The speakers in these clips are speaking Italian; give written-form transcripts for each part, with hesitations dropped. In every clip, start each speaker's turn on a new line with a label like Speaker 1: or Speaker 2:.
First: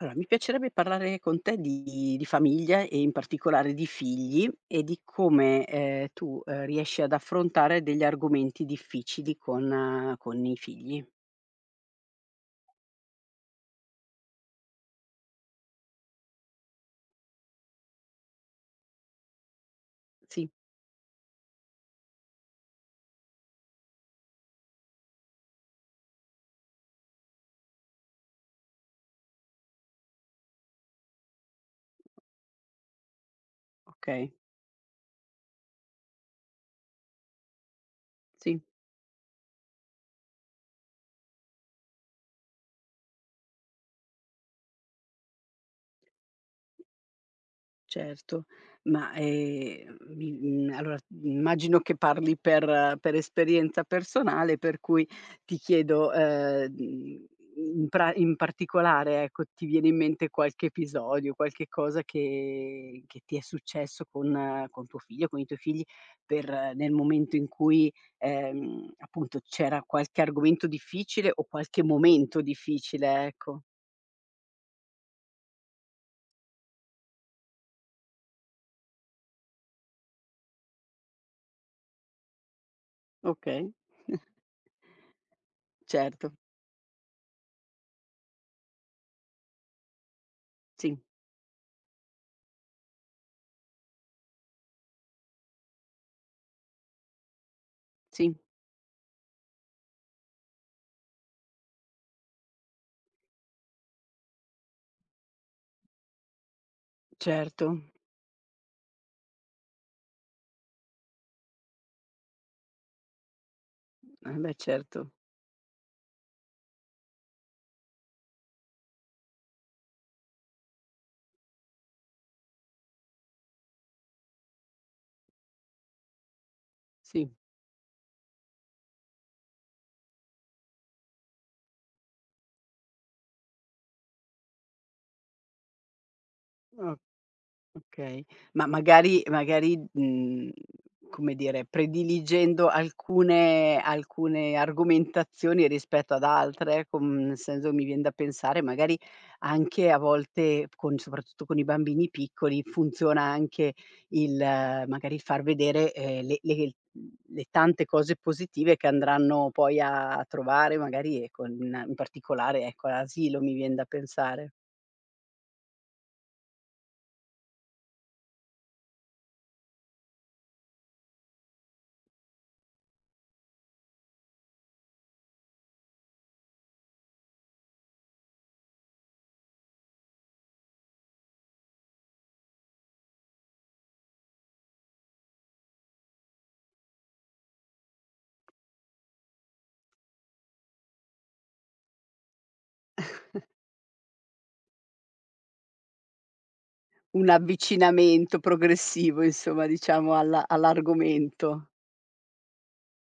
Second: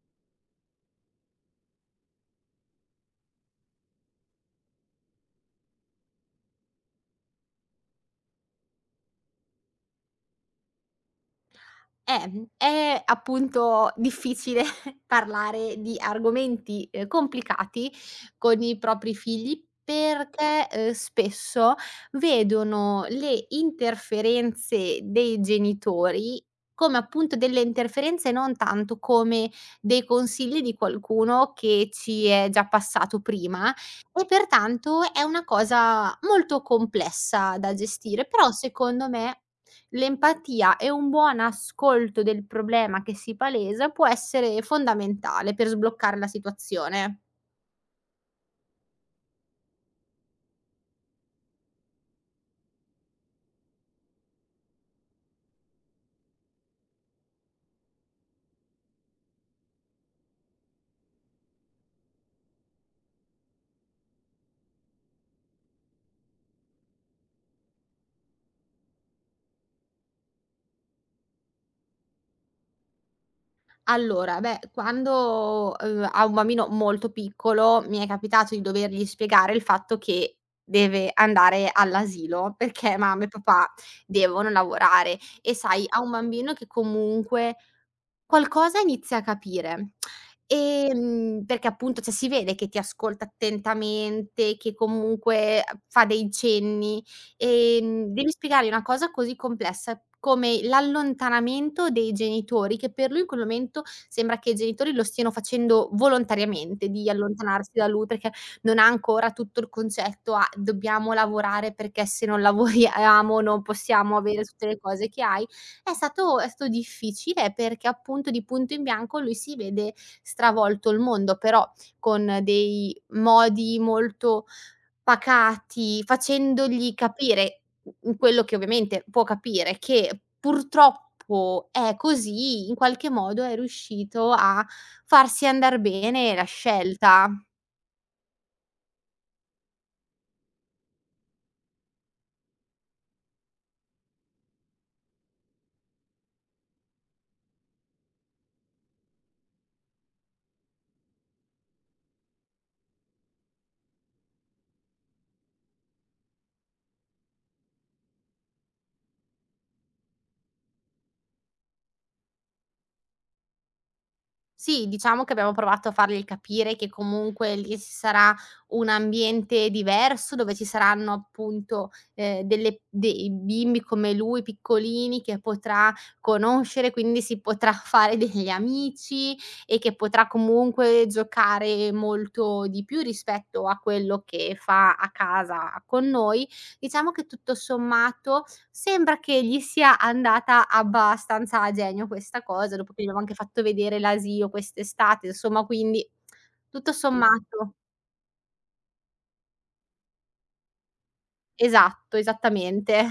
Speaker 1: Allora, mi piacerebbe parlare con te di famiglia e in particolare di figli e di come, tu, riesci ad affrontare degli argomenti difficili con i figli.
Speaker 2: Mhmm, è appunto difficile parlare di argomenti, complicati con i propri figli
Speaker 1: Sì,
Speaker 2: perché, spesso vedono le interferenze dei genitori come appunto delle interferenze, non tanto come dei consigli di qualcuno che ci è già passato prima e
Speaker 1: okay,
Speaker 2: pertanto è una cosa molto complessa da gestire, però
Speaker 1: sì.
Speaker 2: secondo me l'empatia e un buon ascolto del problema che si palesa può essere fondamentale per sbloccare la situazione.
Speaker 1: Certo, ma, allora immagino che parli per esperienza personale, per cui ti chiedo, in particolare, ecco, ti viene in mente qualche episodio, qualche cosa che ti è successo con tuo figlio, con i tuoi figli, per nel momento in cui, appunto c'era qualche argomento difficile o qualche momento difficile, ecco.
Speaker 2: Allora, beh, quando, a un bambino molto piccolo mi è capitato di dovergli spiegare il fatto che deve andare all'asilo perché mamma e
Speaker 1: Okay.
Speaker 2: papà devono lavorare e sai, a un
Speaker 1: Certo,
Speaker 2: bambino che comunque qualcosa inizi a capire.
Speaker 1: sì,
Speaker 2: Perché appunto, cioè si vede che ti ascolta attentamente, che comunque a fa dei cenni. Devi
Speaker 1: sì.
Speaker 2: spiegare una cosa così complessa come l'allontanamento dei genitori, che per lui in quel momento sembra che i genitori lo stiano facendo volontariamente, di
Speaker 1: Certo,
Speaker 2: allontanarsi da lui, perché non ha ancora tutto il concetto a: "Dobbiamo lavorare perché se non lavoriamo non possiamo
Speaker 1: eh
Speaker 2: avere
Speaker 1: beh
Speaker 2: tutte le
Speaker 1: certo,
Speaker 2: cose che hai". È stato difficile perché appunto di punto in bianco lui si vede stravolto il mondo, però con dei modi molto pacati, facendogli
Speaker 1: sì,
Speaker 2: capire, quello che ovviamente può capire, che purtroppo è così, in qualche modo è riuscito a farsi andar bene la
Speaker 1: o
Speaker 2: scelta.
Speaker 1: okay, ma magari, come dire, prediligendo alcune argomentazioni rispetto ad altre, ecco, nel senso mi vien da pensare magari anche a volte con soprattutto con i bambini piccoli, funziona anche il magari far vedere, le tante cose positive che andranno poi a trovare magari, ecco, in particolare, ecco, all'asilo, mi vien da pensare.
Speaker 2: Sì, diciamo che abbiamo provato a fargli capire che comunque lì ci sarà un ambiente diverso, dove ci saranno appunto, delle dei bimbi come lui, piccolini, che potrà conoscere, quindi si potrà fare degli amici e che potrà comunque giocare molto di più rispetto a quello che fa a casa con noi. Diciamo che tutto sommato sembra che gli sia andata abbastanza a genio questa cosa, dopo che gli avevo anche fatto vedere l'asilo quest'estate, insomma quindi tutto
Speaker 1: Un
Speaker 2: sommato
Speaker 1: avvicinamento progressivo insomma, diciamo alla all'argomento.
Speaker 2: esatto, esattamente.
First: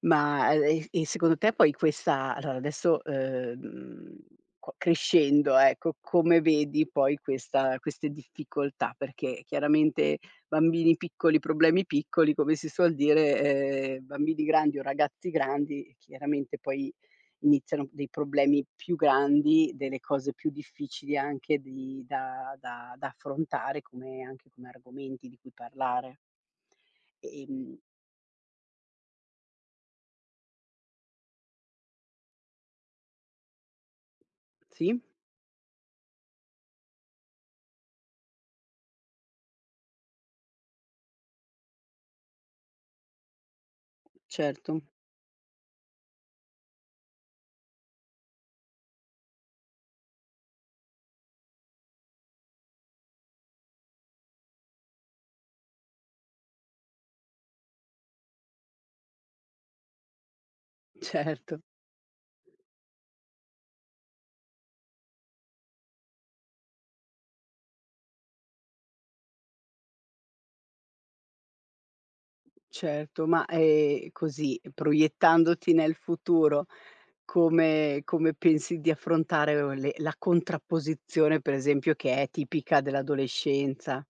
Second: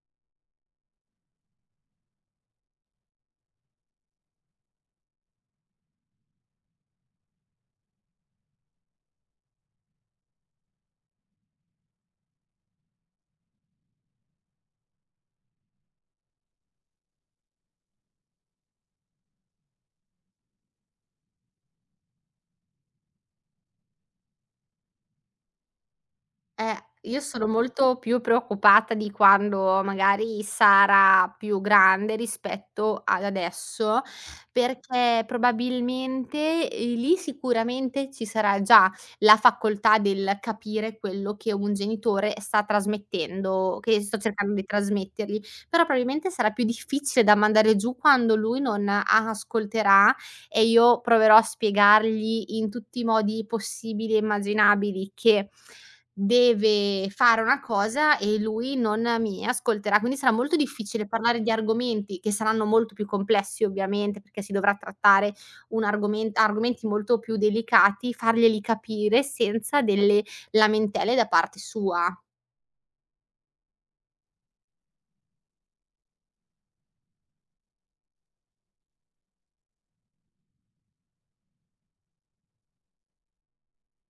Speaker 1: Ma, e secondo te poi questa allora adesso, co crescendo ecco, come vedi poi questa queste difficoltà? Perché chiaramente bambini piccoli, problemi piccoli, come si suol dire, bambini grandi o ragazzi grandi, chiaramente poi iniziano dei problemi più grandi, delle cose più difficili anche di da affrontare come anche come argomenti di cui parlare.
Speaker 2: Eh, io sono
Speaker 1: Ehm
Speaker 2: molto più preoccupata di quando magari sarà più grande rispetto ad adesso,
Speaker 1: sì,
Speaker 2: perché probabilmente, lì sicuramente ci sarà già la facoltà del capire quello che un genitore sta trasmettendo, che sto cercando di
Speaker 1: certo,
Speaker 2: trasmettergli, però probabilmente sarà più difficile da mandare giù quando lui non ascolterà e io proverò a spiegargli in tutti i modi possibili e immaginabili che deve fare una cosa e lui non mi ascolterà. Quindi sarà molto difficile parlare di
Speaker 1: certo,
Speaker 2: argomenti che saranno molto più complessi ovviamente, perché si dovrà trattare un argomen argomenti molto più delicati, farglieli capire senza delle lamentele da parte sua.
Speaker 1: certo, ma, così proiettandoti nel futuro, come pensi di affrontare o le la contrapposizione, per esempio, che è tipica dell'adolescenza?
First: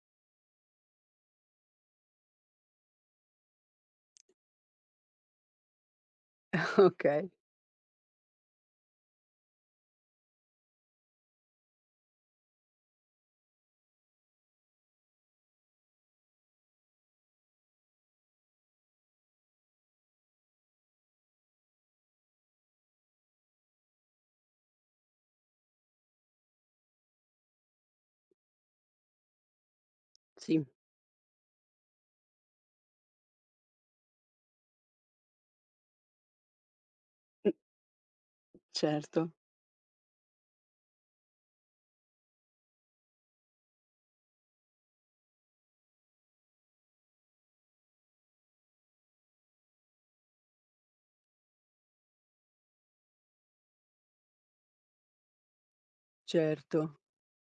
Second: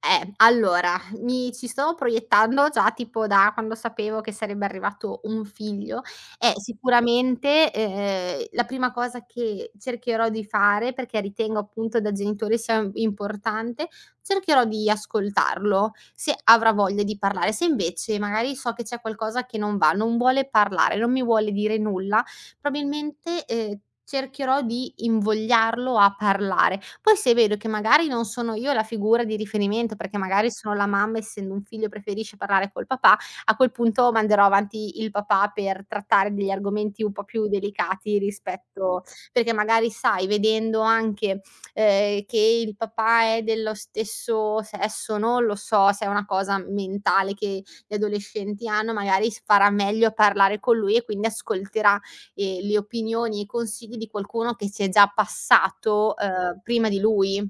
Speaker 2: Allora, mi ci sto proiettando già tipo da quando sapevo che sarebbe arrivato un figlio e
Speaker 1: Okay,
Speaker 2: sicuramente, la prima cosa che cercherò di fare, perché ritengo appunto da genitore sia importante, cercherò di ascoltarlo, se avrà voglia di parlare. Se invece magari so che c'è qualcosa che non va, non vuole parlare, non mi vuole dire nulla, probabilmente, cercherò di invogliarlo a parlare. Poi se vedo che magari non sono io la figura di riferimento, perché magari
Speaker 1: sì,
Speaker 2: sono la mamma, essendo un figlio preferisce parlare col papà, a quel punto manderò avanti il papà per trattare degli argomenti un po' più
Speaker 1: mh,
Speaker 2: delicati rispetto
Speaker 1: certo,
Speaker 2: perché magari sai, vedendo anche, che il papà è dello stesso sesso, non lo so se è una cosa mentale che gli adolescenti hanno, magari s farà meglio a parlare con lui e quindi ascolterà le opinioni e i consigli di qualcuno che ci è già passato,
Speaker 1: certo.
Speaker 2: prima di lui.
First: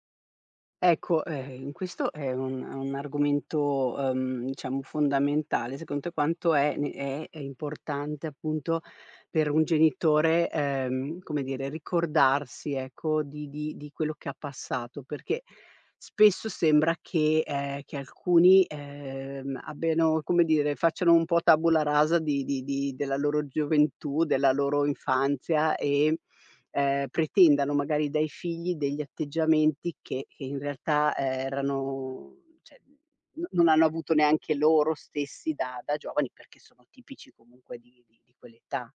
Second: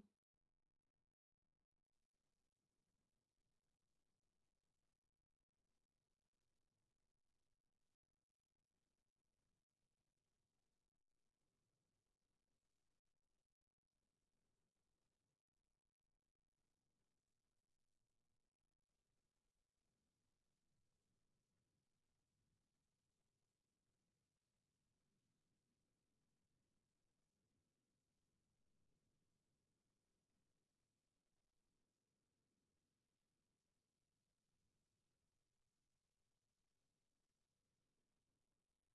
Speaker 1: Ecco, questo è un argomento, diciamo fondamentale. Secondo te quanto è ne è importante appunto per un genitore, come dire, ricordarsi ecco di quello che ha passato, perché spesso sembra che alcuni, abbiano come dire, facciano un po' tabula rasa di della loro gioventù, della loro infanzia e pretendano magari dai figli degli atteggiamenti che in realtà erano cioè, no non hanno avuto neanche loro stessi da giovani, perché sono tipici comunque di quell'età.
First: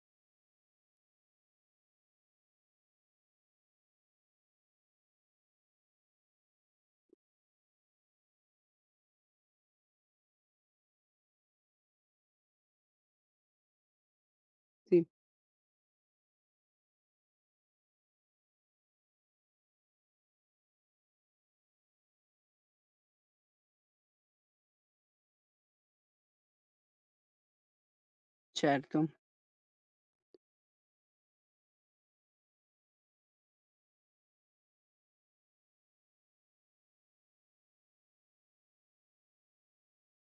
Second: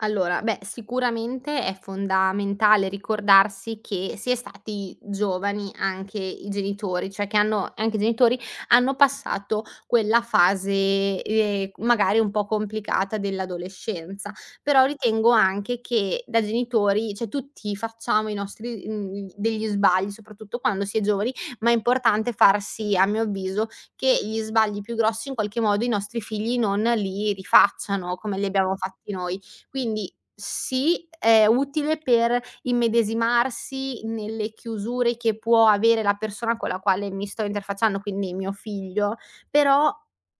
Speaker 2: Allora, beh, sicuramente è fondamentale ricordarsi che si è stati giovani anche i genitori, cioè che hanno anche i genitori hanno passato quella fase, magari un po' complicata dell'adolescenza. Però
Speaker 1: Sì,
Speaker 2: ritengo anche che da genitori, cioè tutti facciamo i nostri degli sbagli, soprattutto quando si è giovani, ma è importante farsi, a mio avviso, che gli sbagli più grossi in qualche modo i nostri figli non li rifacciano come li abbiamo
Speaker 1: certo,
Speaker 2: fatti noi. Quindi sì, è utile per immedesimarsi nelle chiusure che può avere la persona con la quale mi sto interfacciando, quindi mio figlio, però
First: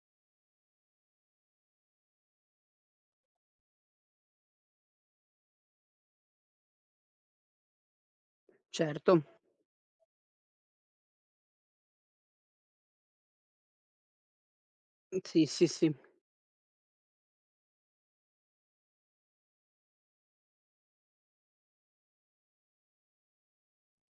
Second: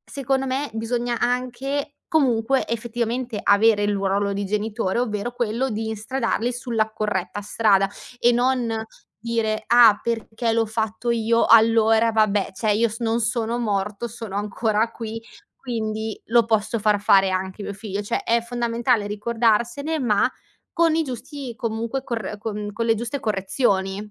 Speaker 2: secondo me bisogna anche comunque effettivamente avere il ruolo di genitore, ovvero quello di instradarli sulla corretta strada e non
Speaker 1: certo.
Speaker 2: dire: "Ah, perché l'ho fatto io, allora vabbè, cioè io s non sono morto, sono ancora qui".
Speaker 1: Sì, sì, sì.
Speaker 2: Quindi lo posso far fare anche a mio figlio, cioè è fondamentale ricordarsene, ma con i giusti comunque cor con le giuste correzioni.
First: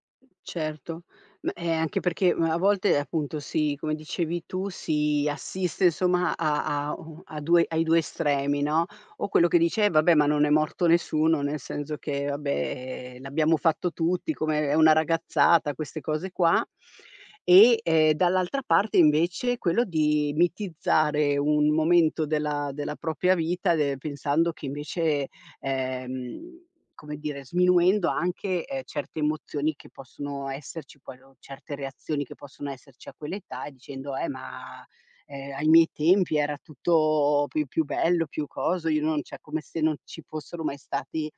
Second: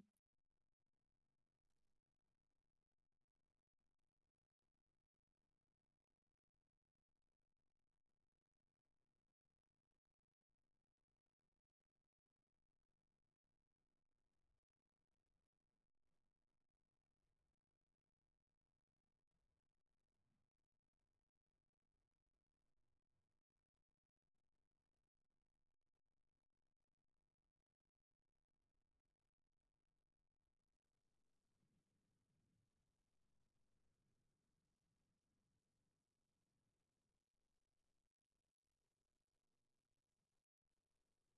Speaker 1: Certo, ma anche perché, a volte appunto si come dicevi tu, si assiste insomma a 2 ai 2 estremi, no, o quello che dice: "Eh vabbè, ma non è morto nessuno, nel senso che vabbè, l'abbiamo fatto tutti, come è una ragazzata", queste cose qua. E, dall'altra parte invece quello di mitizzare un momento della propria vita de pensando che invece, ehm come dire, sminuendo anche, certe emozioni che possono esserci poi o certe reazioni che possono esserci a quell'età e dicendo: ma, ai miei tempi era tutto più bello, più coso, io non" cioè come se non ci fossero mai stati,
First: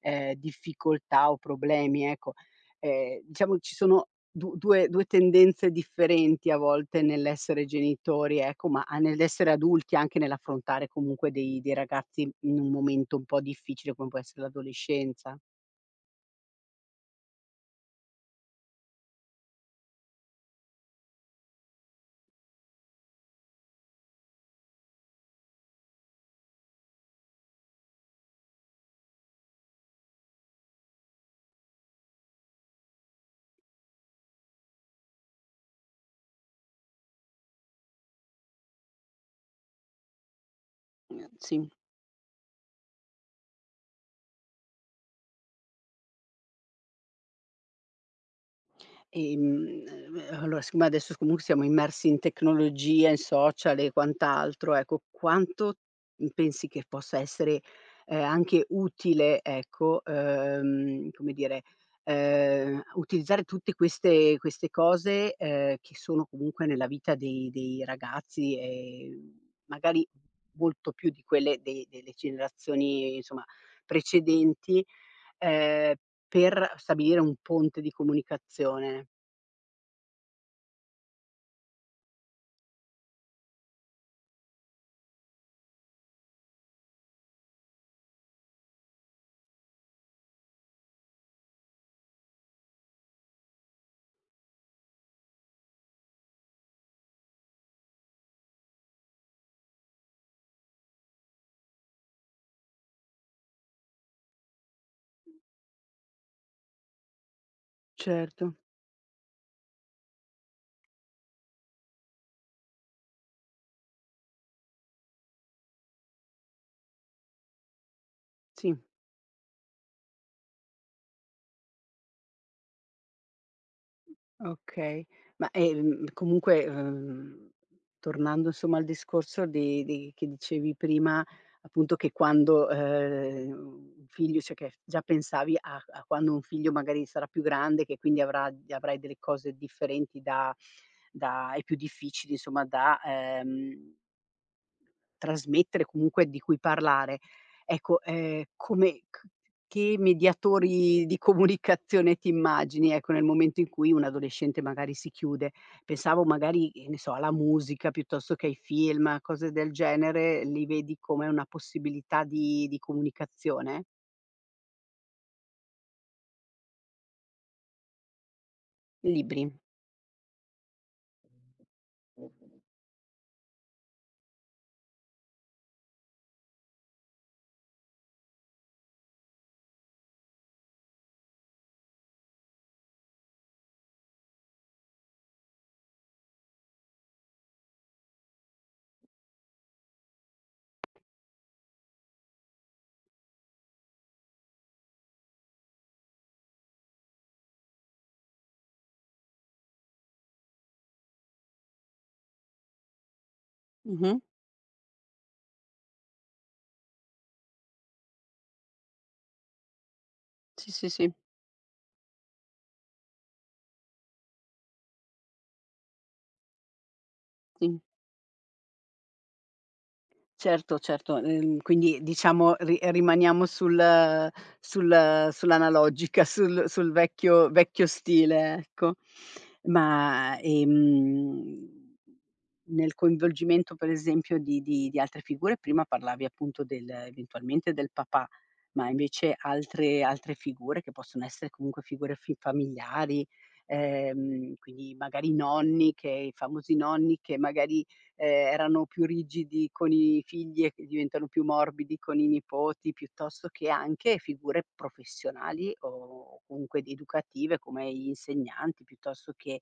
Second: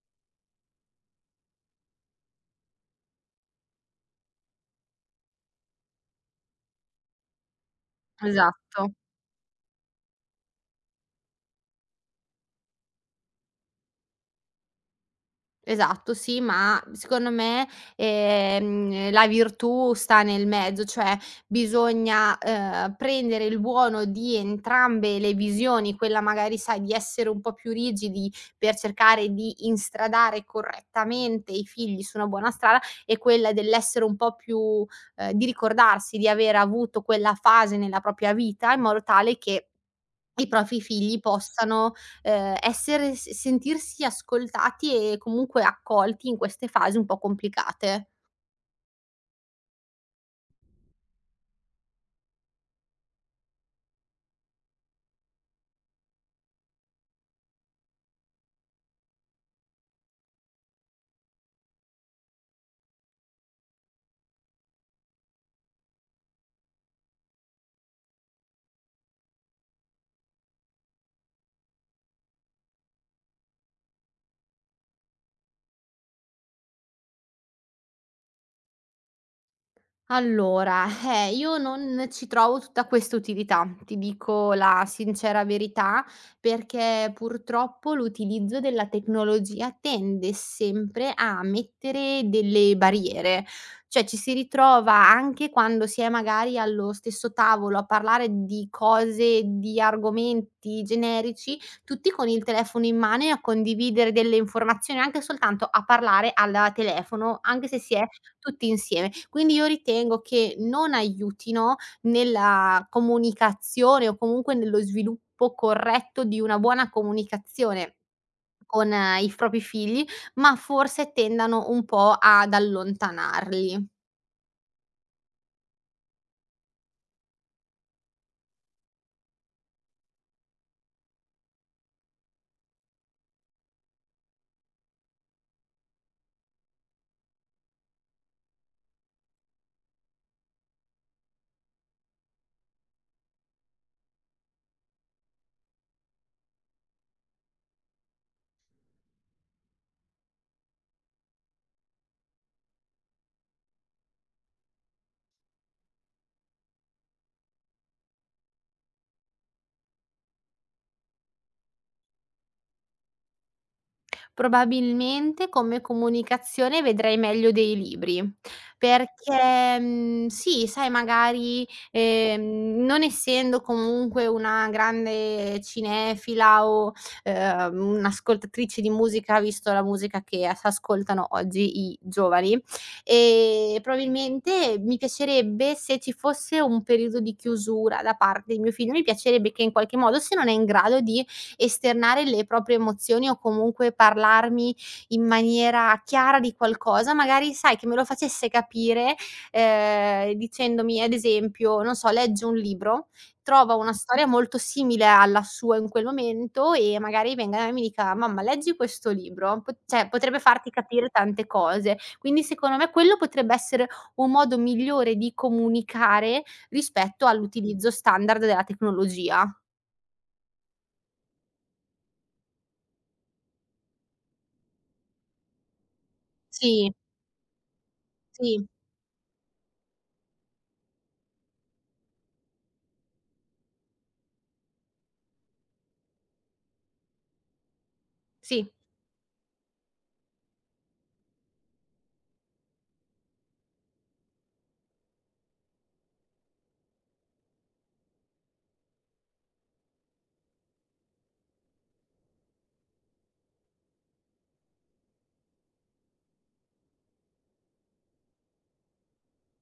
Speaker 1: difficoltà o problemi, ecco. Diciamo ci sono du due due tendenze differenti a volte nell'essere genitori, ecco, ma
Speaker 2: Esatto.
Speaker 1: a nell'essere adulti, anche nell'affrontare comunque dei dei ragazzi in un momento un po' difficile come può essere l'adolescenza.
Speaker 2: Esatto, sì, ma secondo me, la virtù sta nel mezzo, cioè bisogna, prendere il buono di entrambe le visioni, quella magari, sai, di essere un po' più rigidi per cercare di instradare correttamente i figli su una buona strada e quella dell'essere un po' più di ricordarsi di aver avuto quella fase nella propria vita in modo tale che i propri figli
Speaker 1: Sì.
Speaker 2: possano, essere s sentirsi ascoltati e comunque accolti in queste fasi un po' complicate.
Speaker 1: Allora siccome adesso comunque siamo immersi in tecnologia, in social e quant'altro, ecco, quanto, pensi che possa essere, anche utile, ecco, come dire, utilizzare tutte queste cose, che sono comunque nella vita dei ragazzi e magari molto più di quelle de delle generazioni, insomma, precedenti, ehm per stabilire un ponte di comunicazione.
Speaker 2: Allora, io non ci trovo tutta questa utilità, ti dico la sincera verità, perché purtroppo l'utilizzo della tecnologia tende sempre a mettere delle barriere, cioè ci si ritrova anche quando si è magari allo stesso tavolo a parlare di cose, di argomenti generici, tutti con il telefono in mano e a condividere delle informazioni, anche soltanto a parlare al telefono, anche se si è
Speaker 1: Certo,
Speaker 2: tutti insieme. Quindi io ritengo che non aiutino nella comunicazione o comunque nello sviluppo corretto di una buona comunicazione
Speaker 1: sì.
Speaker 2: con i propri figli, ma forse tendano un po' ad allontanarli.
Speaker 1: Okay, ma, comunque, tornando insomma al discorso di che dicevi prima, appunto che quando, un figlio cioè che già pensavi a a quando un figlio magari sarà più grande, che quindi avrà avrai delle cose differenti da e più difficili insomma da, trasmettere, comunque di cui parlare. Ecco, come c che mediatori di comunicazione ti immagini, ecco, nel momento in cui un adolescente magari si chiude? Pensavo magari, che ne so, alla musica piuttosto che ai film, a cose del genere, li vedi come una possibilità di comunicazione?
Speaker 2: Probabilmente come comunicazione vedrei meglio dei libri,
Speaker 1: Libri.
Speaker 2: perché, sì, sai magari, non essendo comunque una grande cinefila o, un'ascoltatrice di musica, visto la musica che a ascoltano oggi i giovani, probabilmente mi piacerebbe se ci fosse un periodo di chiusura da parte di mio figlio, mi piacerebbe che in qualche modo, se non è in grado di esternare le proprie emozioni o comunque parlarmi in maniera chiara di qualcosa, magari sai che me lo facesse capire, dicendomi ad esempio, non so, legge un libro, trova una
Speaker 1: Mh-mh.
Speaker 2: storia molto simile alla sua in quel momento e magari venga da me e mi dica: "Mamma leggi questo libro", pot cioè potrebbe farti
Speaker 1: Sì, sì,
Speaker 2: capire
Speaker 1: sì,
Speaker 2: tante cose. Quindi secondo me quello potrebbe essere un modo migliore di comunicare rispetto
Speaker 1: sì.
Speaker 2: all'utilizzo standard della tecnologia.
Speaker 1: Certo, certo. Quindi diciamo ri rimaniamo sull'analogica, sul
Speaker 2: Sì,
Speaker 1: vecchio stile,
Speaker 2: sì,
Speaker 1: ecco. Ma, nel coinvolgimento per esempio di altre figure, prima parlavi appunto del eventualmente del papà,
Speaker 2: sì.
Speaker 1: ma invece altre figure che possono essere comunque figure fi familiari, quindi magari i nonni che i famosi nonni che magari erano più rigidi con i figli e che diventano più morbidi con i nipoti, piuttosto che anche figure professionali o comunque di educative come gli insegnanti, piuttosto che,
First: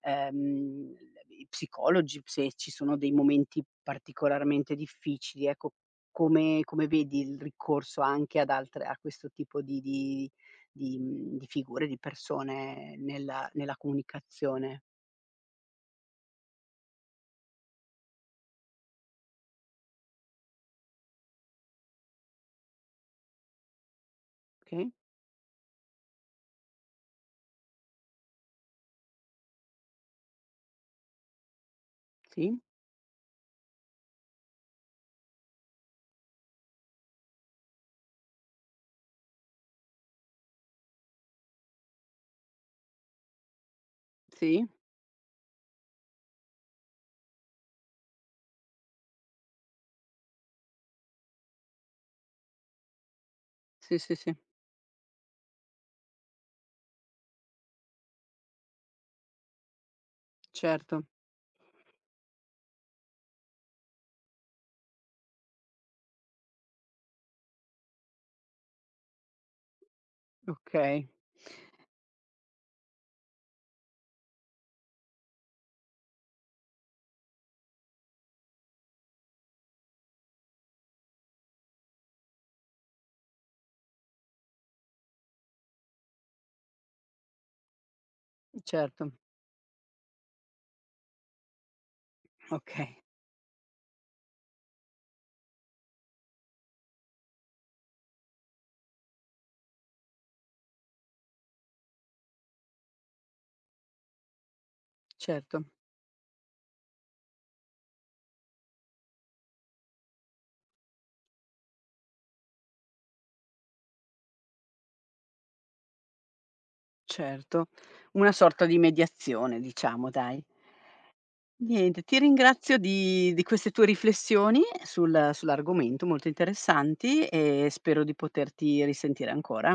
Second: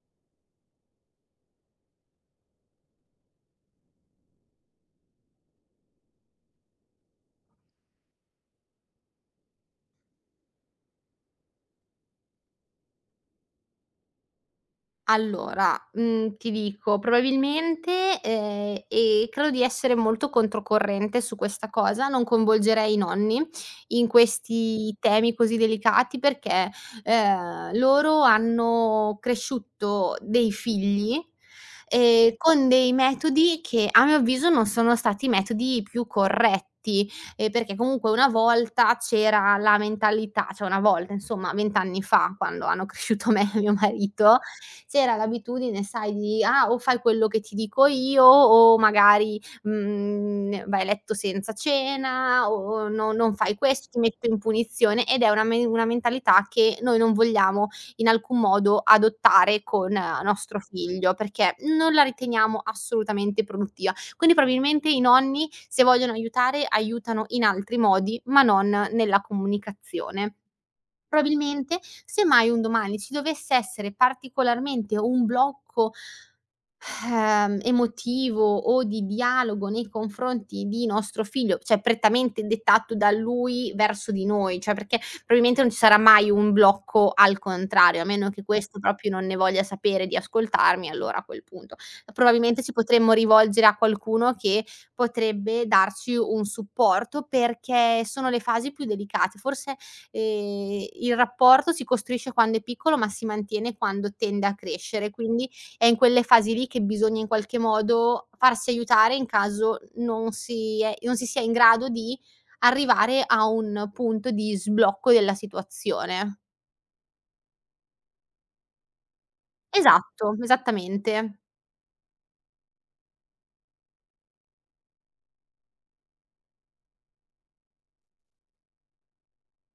Speaker 1: ehm, i psicologi, se ci sono dei momenti particolarmente difficili, ecco, come vedi il ricorso anche ad altre a questo tipo di di figure, di persone nella comunicazione?
Speaker 2: Allora, ti dico, probabilmente, e credo di essere molto controcorrente su questa cosa, non coinvolgerei i nonni in
Speaker 1: Okay,
Speaker 2: questi temi così delicati perché, loro hanno cresciuto dei figli,
Speaker 1: sì,
Speaker 2: con dei metodi che a mio avviso non sono stati i metodi più corretti, perché comunque una volta c'era la mentalità cioè una volta insomma 20 anni fa, quando hanno cresciuto me e mio marito,
Speaker 1: sì,
Speaker 2: c'era l'abitudine, sai, di: "Ah, o fai quello che ti dico io o magari, mhmm, vai a letto senza cena o no non fai questo, ti
Speaker 1: sì, sì.
Speaker 2: metto
Speaker 1: Sì.
Speaker 2: in punizione". Ed è una mentalità che noi non vogliamo in alcun modo adottare con nostro
Speaker 1: Certo,
Speaker 2: figlio, perché non la riteniamo assolutamente produttiva. Quindi probabilmente i nonni, se vogliono aiutare, aiutano in altri modi, ma non nella comunicazione.
Speaker 1: okay.
Speaker 2: Probabilmente, se mai un domani ci dovesse essere particolarmente un blocco, emotivo o di dialogo nei confronti di nostro figlio, cioè prettamente dettato da lui verso di noi, cioè perché probabilmente non ci sarà mai un blocco al contrario, a meno che questo
Speaker 1: Certo,
Speaker 2: proprio non ne voglia sapere di ascoltarmi, allora a quel punto. Probabilmente ci
Speaker 1: okay,
Speaker 2: potremmo rivolgere a qualcuno che potrebbe darci un supporto perché sono le fasi più delicate. Forse, il rapporto si costruisce quando è piccolo, ma si mantiene quando tende a crescere, quindi
Speaker 1: certo,
Speaker 2: è in quelle fasi lì che bisogna in qualche modo farsi aiutare in caso non si sia in grado di arrivare a un punto di sblocco della situazione.
Speaker 1: certo. Una sorta di mediazione diciamo
Speaker 2: Esatto,
Speaker 1: dai.
Speaker 2: esattamente.
Speaker 1: Niente, ti ringrazio di queste tue riflessioni sull'argomento, molto interessanti e spero di poterti risentire ancora.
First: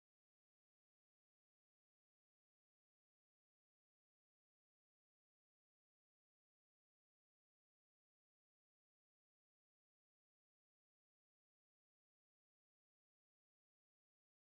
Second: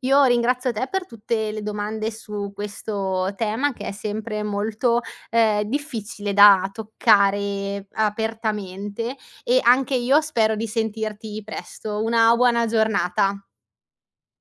Speaker 2: Io ringrazio te per tutte le domande su questo tema che è sempre molto, difficile da toccare apertamente e anche io spero di sentirti presto. Una buona giornata.